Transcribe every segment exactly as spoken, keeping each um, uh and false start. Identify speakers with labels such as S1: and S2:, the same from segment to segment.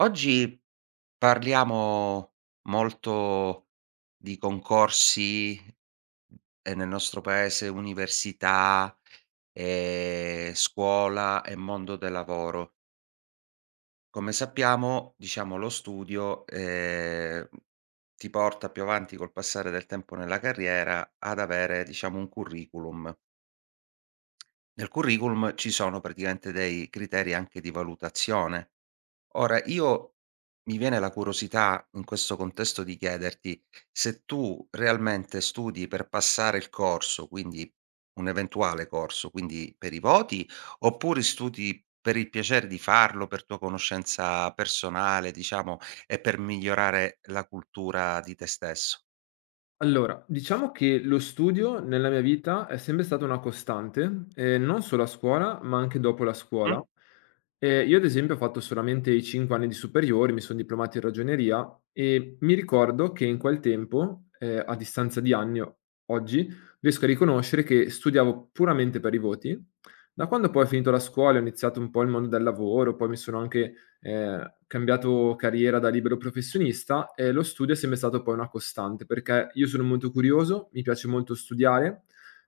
S1: Oggi parliamo molto di concorsi e nel nostro paese università, ehm, scuola e mondo del lavoro. Come sappiamo, diciamo, lo studio, ehm, ti porta più avanti col passare del tempo nella carriera ad avere, diciamo, un curriculum. Nel curriculum ci sono praticamente dei criteri anche di valutazione. Ora io mi viene la curiosità in questo contesto di chiederti se tu realmente studi per passare il corso, quindi un eventuale corso, quindi per i voti, oppure studi per il piacere di farlo, per tua conoscenza personale, diciamo, e per migliorare la cultura di te stesso?
S2: Allora, diciamo che lo studio nella mia vita è sempre stata una costante, ehm, non solo a scuola, ma anche dopo la
S1: Mh?
S2: scuola. Ehm, io ad esempio ho fatto solamente i cinque anni di superiori, mi son diplomato in ragioneria e mi ricordo che in quel tempo, ehm, a distanza di anni o oggi, riesco a riconoscere che studiavo puramente per i voti. Da quando poi ho finito la scuola, ho iniziato un po' il mondo del lavoro, poi mi sono anche ehm, cambiato carriera da libero professionista, e lo studio è sempre stato poi una costante, perché io sono molto curioso, mi piace molto studiare,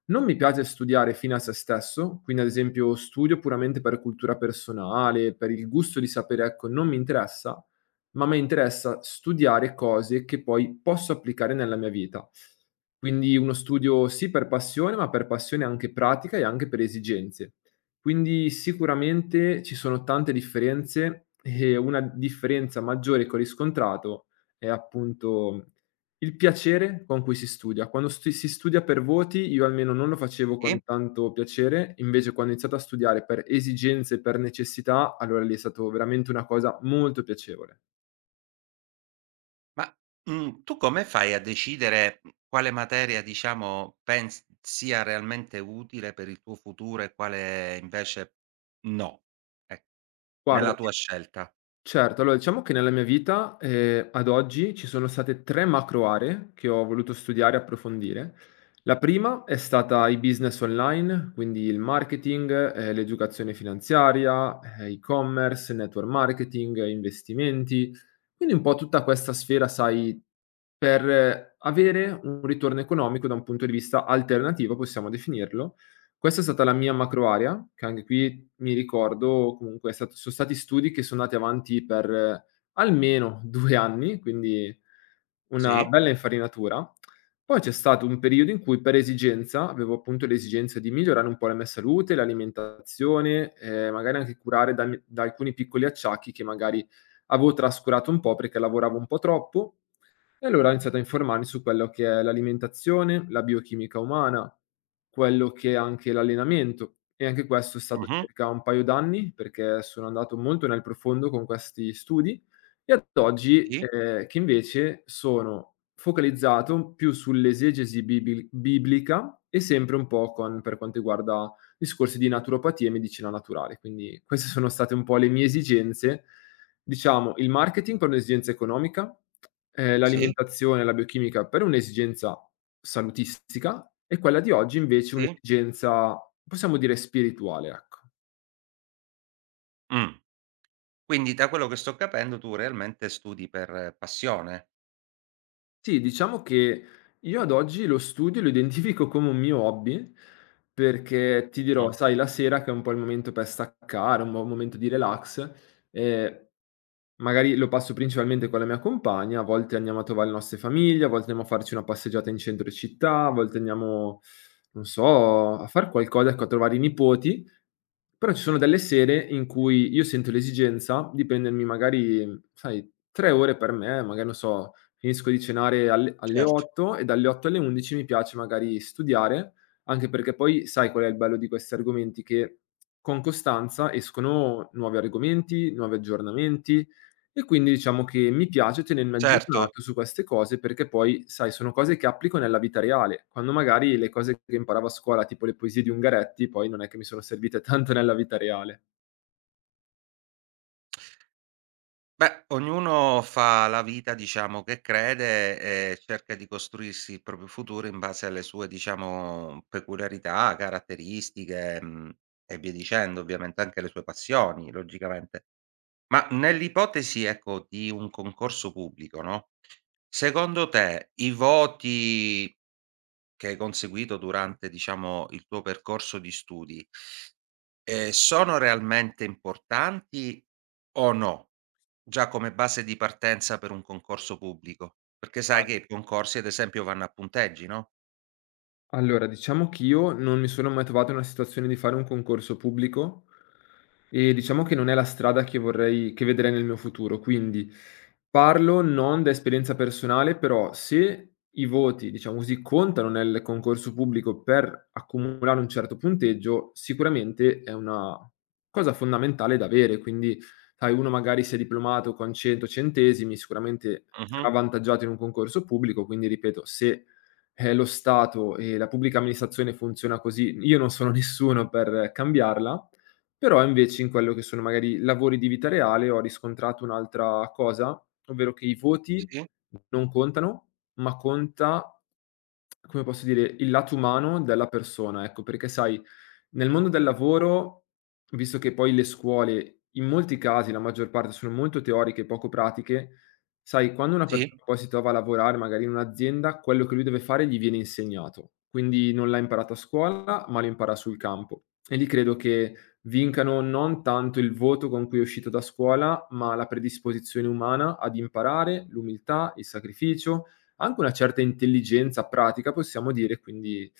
S2: non mi piace studiare fine a se stesso, quindi ad esempio studio puramente per cultura personale, per il gusto di sapere, ecco, non mi interessa, ma mi interessa studiare cose che poi posso applicare nella mia vita. Quindi uno studio sì per passione, ma per passione anche pratica e anche per esigenze. Quindi sicuramente ci sono tante differenze, e una differenza maggiore che ho riscontrato è appunto il piacere con cui si studia. Quando stu si studia per voti, io almeno non lo facevo
S1: Sì?
S2: con tanto piacere, invece quando ho iniziato a studiare per esigenze, per necessità, allora lì è stato veramente una cosa molto piacevole.
S1: Ma, mhmm, tu come fai a decidere, mhmm, quale materia, diciamo, pens sia realmente utile per il tuo futuro e quale invece no, ec
S2: Guarda
S1: nella tua
S2: ti
S1: scelta?
S2: Certo, allora diciamo che nella mia vita, ehm, ad oggi ci sono state tre macro aree che ho voluto studiare e approfondire. La prima è stata i business online, quindi il marketing, ehm, l'educazione finanziaria, ehm, e-commerce, network marketing, eh, investimenti, quindi un po' tutta questa sfera, sai, per eh, avere un ritorno economico da un punto di vista alternativo, possiamo definirlo. Questa è stata la mia macro area, che anche qui mi ricordo comunque è stato sono stati studi che sono andati avanti per eh, almeno due anni, quindi una
S1: Sì,
S2: bella infarinatura. Poi c'è stato un periodo in cui per esigenza avevo appunto l'esigenza di migliorare un po' la mia salute, l'alimentazione, ehm, magari anche curare da mi da alcuni piccoli acciacchi che magari avevo trascurato un po' perché lavoravo un po' troppo. E allora ho iniziato a informarmi su quello che è l'alimentazione, la biochimica umana, quello che è anche l'allenamento, e anche questo è stato
S1: mh-mh,
S2: circa un paio d'anni, perché sono andato molto nel profondo con questi studi, e ad oggi,
S1: sì,
S2: ehm, che invece sono focalizzato più sull'esegesi bibili biblica, e sempre un po' con per quanto riguarda discorsi di naturopatia e medicina naturale. Quindi queste sono state un po' le mie esigenze. Diciamo il marketing per un'esigenza economica. Ehm,
S1: sì,
S2: l'alimentazione, la biochimica per un'esigenza salutistica, e quella di oggi invece
S1: sì,
S2: un'esigenza, possiamo dire, spirituale, ecco.
S1: mh. Quindi da quello che sto capendo tu realmente studi per eh, passione.
S2: Sì, diciamo che io ad oggi lo studio lo identifico come un mio hobby, perché ti
S1: Mh,
S2: dirò, sai, la sera, che è un po' il momento per staccare, un buon momento di relax, ehm, magari lo passo principalmente con la mia compagna, a volte andiamo a trovare le nostre famiglie, a volte andiamo a farci una passeggiata in centro città, a volte andiamo, non so, a far qualcosa, ecco, a trovare i nipoti. Però ci sono delle sere in cui io sento l'esigenza di prendermi, magari, sai, tre ore per me, magari non so, finisco di cenare alle alle
S1: certo,
S2: otto, e dalle otto alle undici mi piace magari studiare, anche perché poi sai qual è il bello di questi argomenti: che con costanza escono nuovi argomenti, nuovi aggiornamenti, e quindi diciamo che mi piace tenermi
S1: certo.
S2: aggiornato su queste cose, perché poi, sai, sono cose che applico nella vita reale, quando magari le cose che imparavo a scuola, tipo le poesie di Ungaretti, poi non è che mi sono servite tanto nella vita reale.
S1: Beh, ognuno fa la vita, diciamo, che crede e cerca di costruirsi il proprio futuro in base alle sue, diciamo, peculiarità, caratteristiche, mhmm, e via dicendo, ovviamente anche le sue passioni, logicamente. Ma nell'ipotesi, ecco, di un concorso pubblico, no, secondo te i voti che hai conseguito durante, diciamo, il tuo percorso di studi, ehm, sono realmente importanti o no? Già come base di partenza per un concorso pubblico, perché sai che i concorsi ad esempio vanno a punteggi, no.
S2: Allora, diciamo che io non mi sono mai trovato nella situazione di fare un concorso pubblico, e diciamo che non è la strada che vorrei che vedrei nel mio futuro. Quindi parlo non da esperienza personale, però se i voti, diciamo così, contano nel concorso pubblico per accumulare un certo punteggio, sicuramente è una cosa fondamentale da avere. Quindi, sai, uno magari si è diplomato con cento centesimi, sicuramente
S1: Mh-mh.
S2: sarà avvantaggiato in un concorso pubblico, quindi ripeto, se eh, lo Stato e la pubblica amministrazione funziona così, io non sono nessuno per cambiarla, però invece in quello che sono magari lavori di vita reale ho riscontrato un'altra cosa, ovvero che i voti
S1: Sì,
S2: non contano, ma conta, come posso dire, il lato umano della persona, ecco, perché sai, nel mondo del lavoro, visto che poi le scuole, in molti casi, la maggior parte, sono molto teoriche e poco pratiche, sai, quando una persona
S1: sì.
S2: poi si trova a lavorare magari in un'azienda, quello che lui deve fare gli viene insegnato. Quindi non l'ha imparato a scuola, ma lo impara sul campo. E lì credo che vincano non tanto il voto con cui è uscito da scuola, ma la predisposizione umana ad imparare, l'umiltà, il sacrificio, anche una certa intelligenza pratica, possiamo dire. Quindi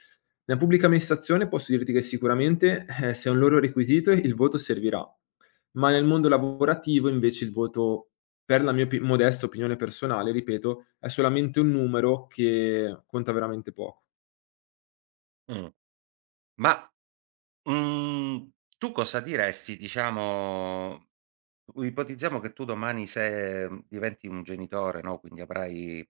S2: nella pubblica amministrazione posso dirti che sicuramente, eh, se è un loro requisito, il voto servirà, ma nel mondo lavorativo invece il voto, per la mia opi modesta opinione personale, ripeto, è solamente un numero che conta veramente poco.
S1: Mh. Ma, mhmm, tu cosa diresti diciamo U ipotizziamo che tu domani se, mhmm, diventi un genitore, no, quindi avrai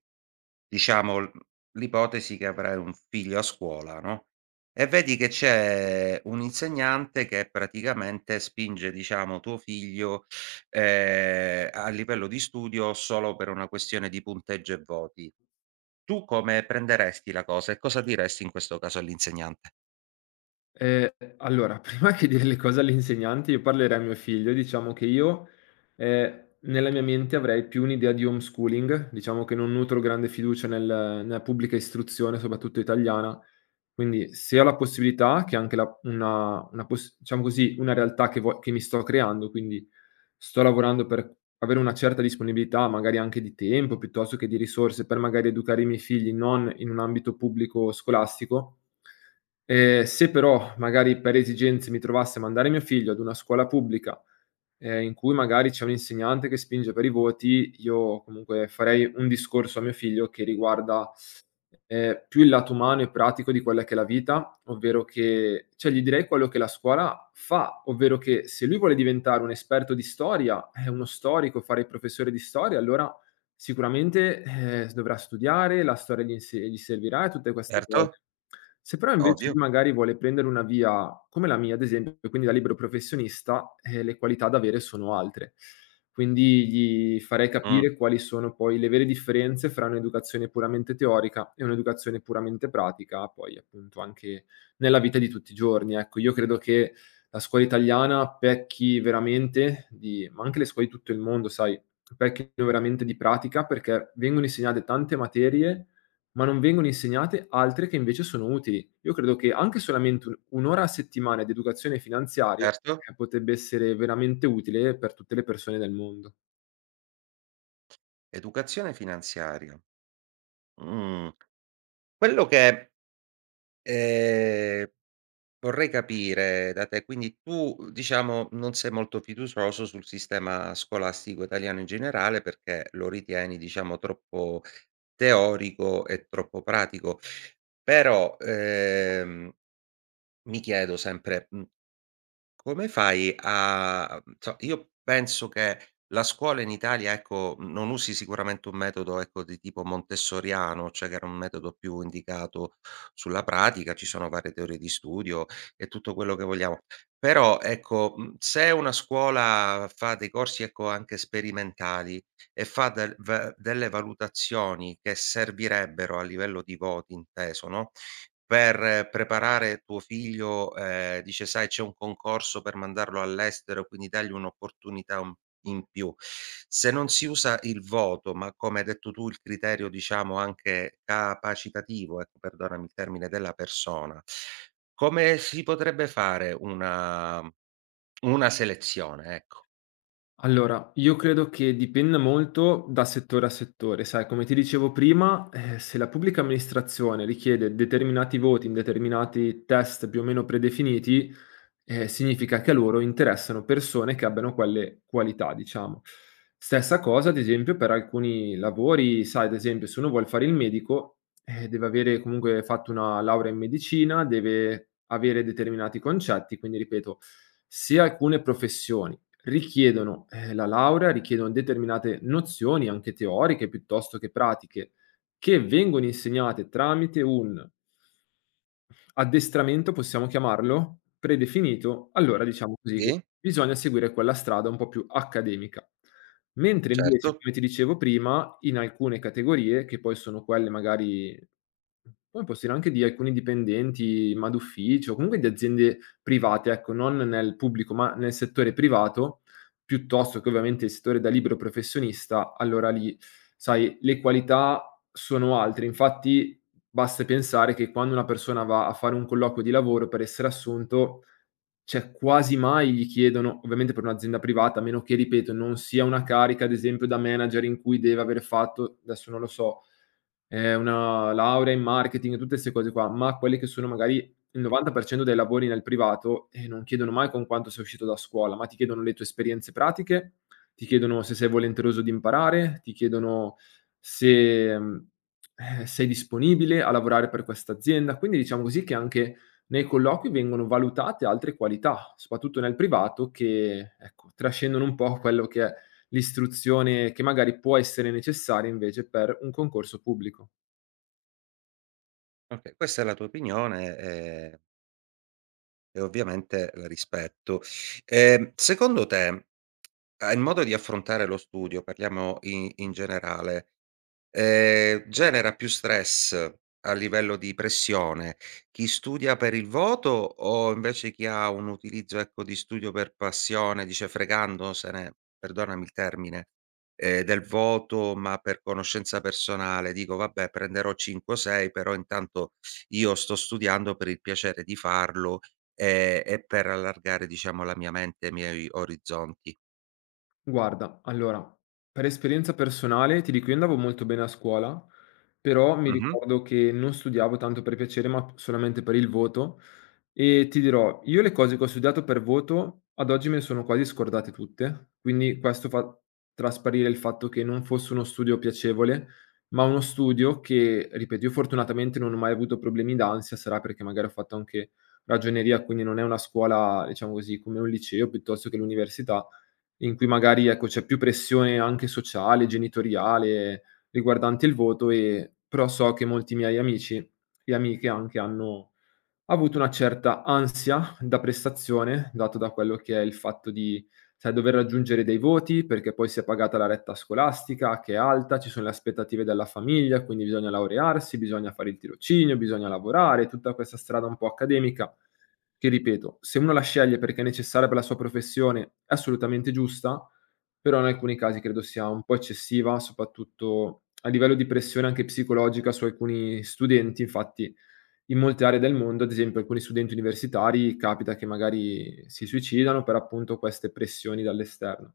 S1: diciamo l l'ipotesi che avrai un figlio a scuola, no, e vedi che c'è un insegnante che praticamente spinge, diciamo, tuo figlio, ehm, a livello di studio solo per una questione di punteggio e voti. Tu come prenderesti la cosa e cosa diresti in questo caso all'insegnante?
S2: Ehm, allora prima che dire le cose all'insegnante io parlerei a mio figlio. Diciamo che io, ehm, nella mia mente avrei più un'idea di homeschooling, diciamo che non nutro grande fiducia nel nella pubblica istruzione, soprattutto italiana. Quindi, se ho la possibilità, che è anche la una una poss diciamo così, una realtà che vo che mi sto creando, quindi sto lavorando per avere una certa disponibilità, magari anche di tempo, piuttosto che di risorse, per magari educare i miei figli non in un ambito pubblico scolastico. Ehm, se però magari per esigenze mi trovasse a mandare mio figlio ad una scuola pubblica, ehm, in cui magari c'è un insegnante che spinge per i voti, io comunque farei un discorso a mio figlio che riguarda, ehm, più il lato umano e pratico di quella che è la vita, ovvero che, cioè, gli direi quello che la scuola fa, ovvero che se lui vuole diventare un esperto di storia, eh, uno storico, fare il professore di storia, allora sicuramente, ehm, s dovrà studiare, la storia gli inse gli servirà e tutte queste
S1: Certo,
S2: cose. Se però invece
S1: ovvio.
S2: lui magari vuole prendere una via come la mia, ad esempio, quindi da libero professionista, ehm, le qualità da avere sono altre. Quindi gli farei
S1: Mh,
S2: capire quali sono poi le vere differenze fra un'educazione puramente teorica e un'educazione puramente pratica, poi appunto anche nella vita di tutti i giorni, ecco. Io credo che la scuola italiana pecchi veramente di, ma anche le scuole di tutto il mondo, sai, pecchino veramente di pratica, perché vengono insegnate tante materie, ma non vengono insegnate altre che invece sono utili. Io credo che anche solamente un 1 ora a settimana di educazione finanziaria,
S1: certo.
S2: eh, potebbe essere veramente utile per tutte le persone del mondo.
S1: Educazione finanziaria. Mh. Quello che, ehm, vorrei capire da te, quindi tu diciamo non sei molto fiducioso sul sistema scolastico italiano in generale perché lo ritieni diciamo troppo teorico e troppo pratico. Però, ehm, mi chiedo sempre, mhmm, come fai a mhmm, so io penso che la scuola in Italia, ecco, non usi sicuramente un metodo, ecco, di tipo montessoriano, cioè che era un metodo più indicato sulla pratica, ci sono varie teorie di studio e tutto quello che vogliamo. Però, ecco, mhmm, se una scuola fa dei corsi, ecco, anche sperimentali e fa del ve delle valutazioni che servirebbero a livello di voti, inteso, no, per preparare tuo figlio, ehm, dice: "Sai c'è un concorso per mandarlo all'estero, quindi dagli un'opportunità un in più." Se non si usa il voto, ma come hai detto tu il criterio diciamo anche capacitativo, ecco perdonami il termine, della persona, come si potrebbe fare una una selezione, ecco?
S2: Allora, io credo che dipenda molto da settore a settore. Sai, come ti dicevo prima, eh, se la pubblica amministrazione richiede determinati voti in determinati test più o meno predefiniti, Ehm, significa che a loro interessano persone che abbiano quelle qualità, diciamo. Stessa cosa, ad esempio, per alcuni lavori, sai, ad esempio, se uno vuol fare il medico, eh, deve avere comunque fatto una laurea in medicina, deve avere determinati concetti, quindi ripeto, se alcune professioni richiedono, ehm, la laurea, richiedono determinate nozioni, anche teoriche piuttosto che pratiche, che vengono insegnate tramite un addestramento, possiamo chiamarlo, predefinito. Allora
S1: Mh.
S2: diciamo così che
S1: Sì?
S2: bisogna seguire quella strada un po' più accademica. Mentre invece,
S1: Certo.
S2: come ti dicevo prima, in alcune categorie, che poi sono quelle magari, poi posso dire anche di alcuni dipendenti, ma d'ufficio, comunque di aziende private, ecco, non nel pubblico, ma nel settore privato, piuttosto che ovviamente il settore da libero professionista, allora lì, sai, le qualità sono altre. Infatti basta pensare che quando una persona va a fare un colloquio di lavoro per essere assunto, cioè quasi mai gli chiedono, ovviamente per un'azienda privata, a meno che, ripeto, non sia una carica, ad esempio, da manager, in cui deve aver fatto, adesso non lo so, Ehm, una laurea in marketing, tutte 'ste cose qua, ma quelli che sono magari il novanta per cento dei lavori nel privato, eh, non chiedono mai con quanto sei uscito da scuola, ma ti chiedono le tue esperienze pratiche, ti chiedono se sei volenteroso di imparare, ti chiedono se, mhmm, eh, sei disponibile a lavorare per questa azienda. Quindi diciamo così che anche nei colloqui vengono valutate altre qualità, soprattutto nel privato, che, ecco, trascendono un po' quello che è l'istruzione, che magari può essere necessaria invece per un concorso pubblico.
S1: Okay, questa è la tua opinione, ehm, e ovviamente la rispetto. Ehm, secondo te Ah, il modo di affrontare lo studio, parliamo i in generale, ehm, genera più stress a livello di pressione chi studia per il voto o invece chi ha un utilizzo, ecco, di studio per passione, dice fregandosene, perdonami il termine, ehm, del voto, ma per conoscenza personale, dico: "Vabbè prenderò cinque o sei, però intanto io sto studiando per il piacere di farlo, ehm, e per allargare diciamo la mia mente e i miei orizzonti."
S2: Guarda, allora, per esperienza personale ti dico, io andavo molto bene a scuola, però mi
S1: Mh-mh.
S2: ricordo che non studiavo tanto per piacere, ma solamente per il voto. E ti dirò, io le cose che ho studiato per voto ad oggi me ne sono quasi scordate tutte, quindi questo fa trasparire il fatto che non fosse uno studio piacevole, ma uno studio che, ripeto, io fortunatamente non ho mai avuto problemi d'ansia, sarà perché magari ho fatto anche ragioneria, quindi non è una scuola, diciamo così, come un liceo piuttosto che l'università, in cui magari, ecco, c'è più pressione anche sociale, genitoriale, riguardante il voto. E però so che molti miei amici e amiche anche hanno ho avuto una certa ansia da prestazione, dato da quello che è il fatto di, sai, dover raggiungere dei voti, perché poi si è pagata la retta scolastica che è alta, ci sono le aspettative della famiglia, quindi bisogna laurearsi, bisogna fare il tirocinio, bisogna lavorare, tutta questa strada un po' accademica, che ripeto, se uno la sceglie perché è necessaria per la sua professione, è assolutamente giusta, però in alcuni casi credo sia un po' eccessiva, soprattutto a livello di pressione anche psicologica su alcuni studenti. Infatti in molte aree del mondo, ad esempio, alcuni studenti universitari capita che magari si suicidano per appunto queste pressioni dall'esterno.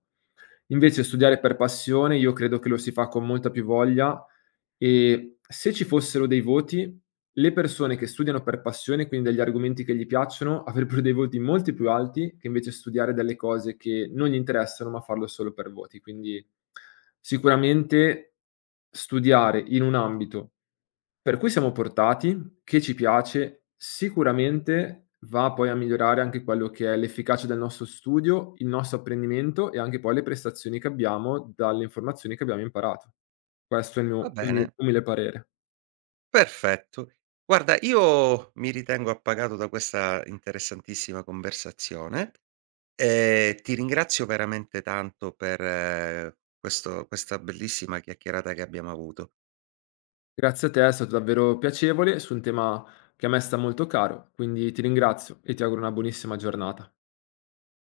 S2: Invece studiare per passione io credo che lo si fa con molta più voglia, e se ci fossero dei voti, le persone che studiano per passione, quindi degli argomenti che gli piacciono, avrebbero dei voti molto più alti che invece studiare delle cose che non gli interessano, ma farlo solo per voti. Quindi sicuramente studiare in un ambito per cui siamo portati, che ci piace, sicuramente va poi a migliorare anche quello che è l'efficacia del nostro studio, il nostro apprendimento, e anche poi le prestazioni che abbiamo dalle informazioni che abbiamo imparato. Questo è il
S1: Va
S2: mio
S1: bene,
S2: umile umile parere.
S1: perfetto. Guarda, io mi ritengo appagato da questa interessantissima conversazione e ti ringrazio veramente tanto per eh, questo questa bellissima chiacchierata che abbiamo avuto.
S2: Grazie a te, è stato davvero piacevole su un tema che a me sta molto caro, quindi ti ringrazio e ti auguro una buonissima giornata.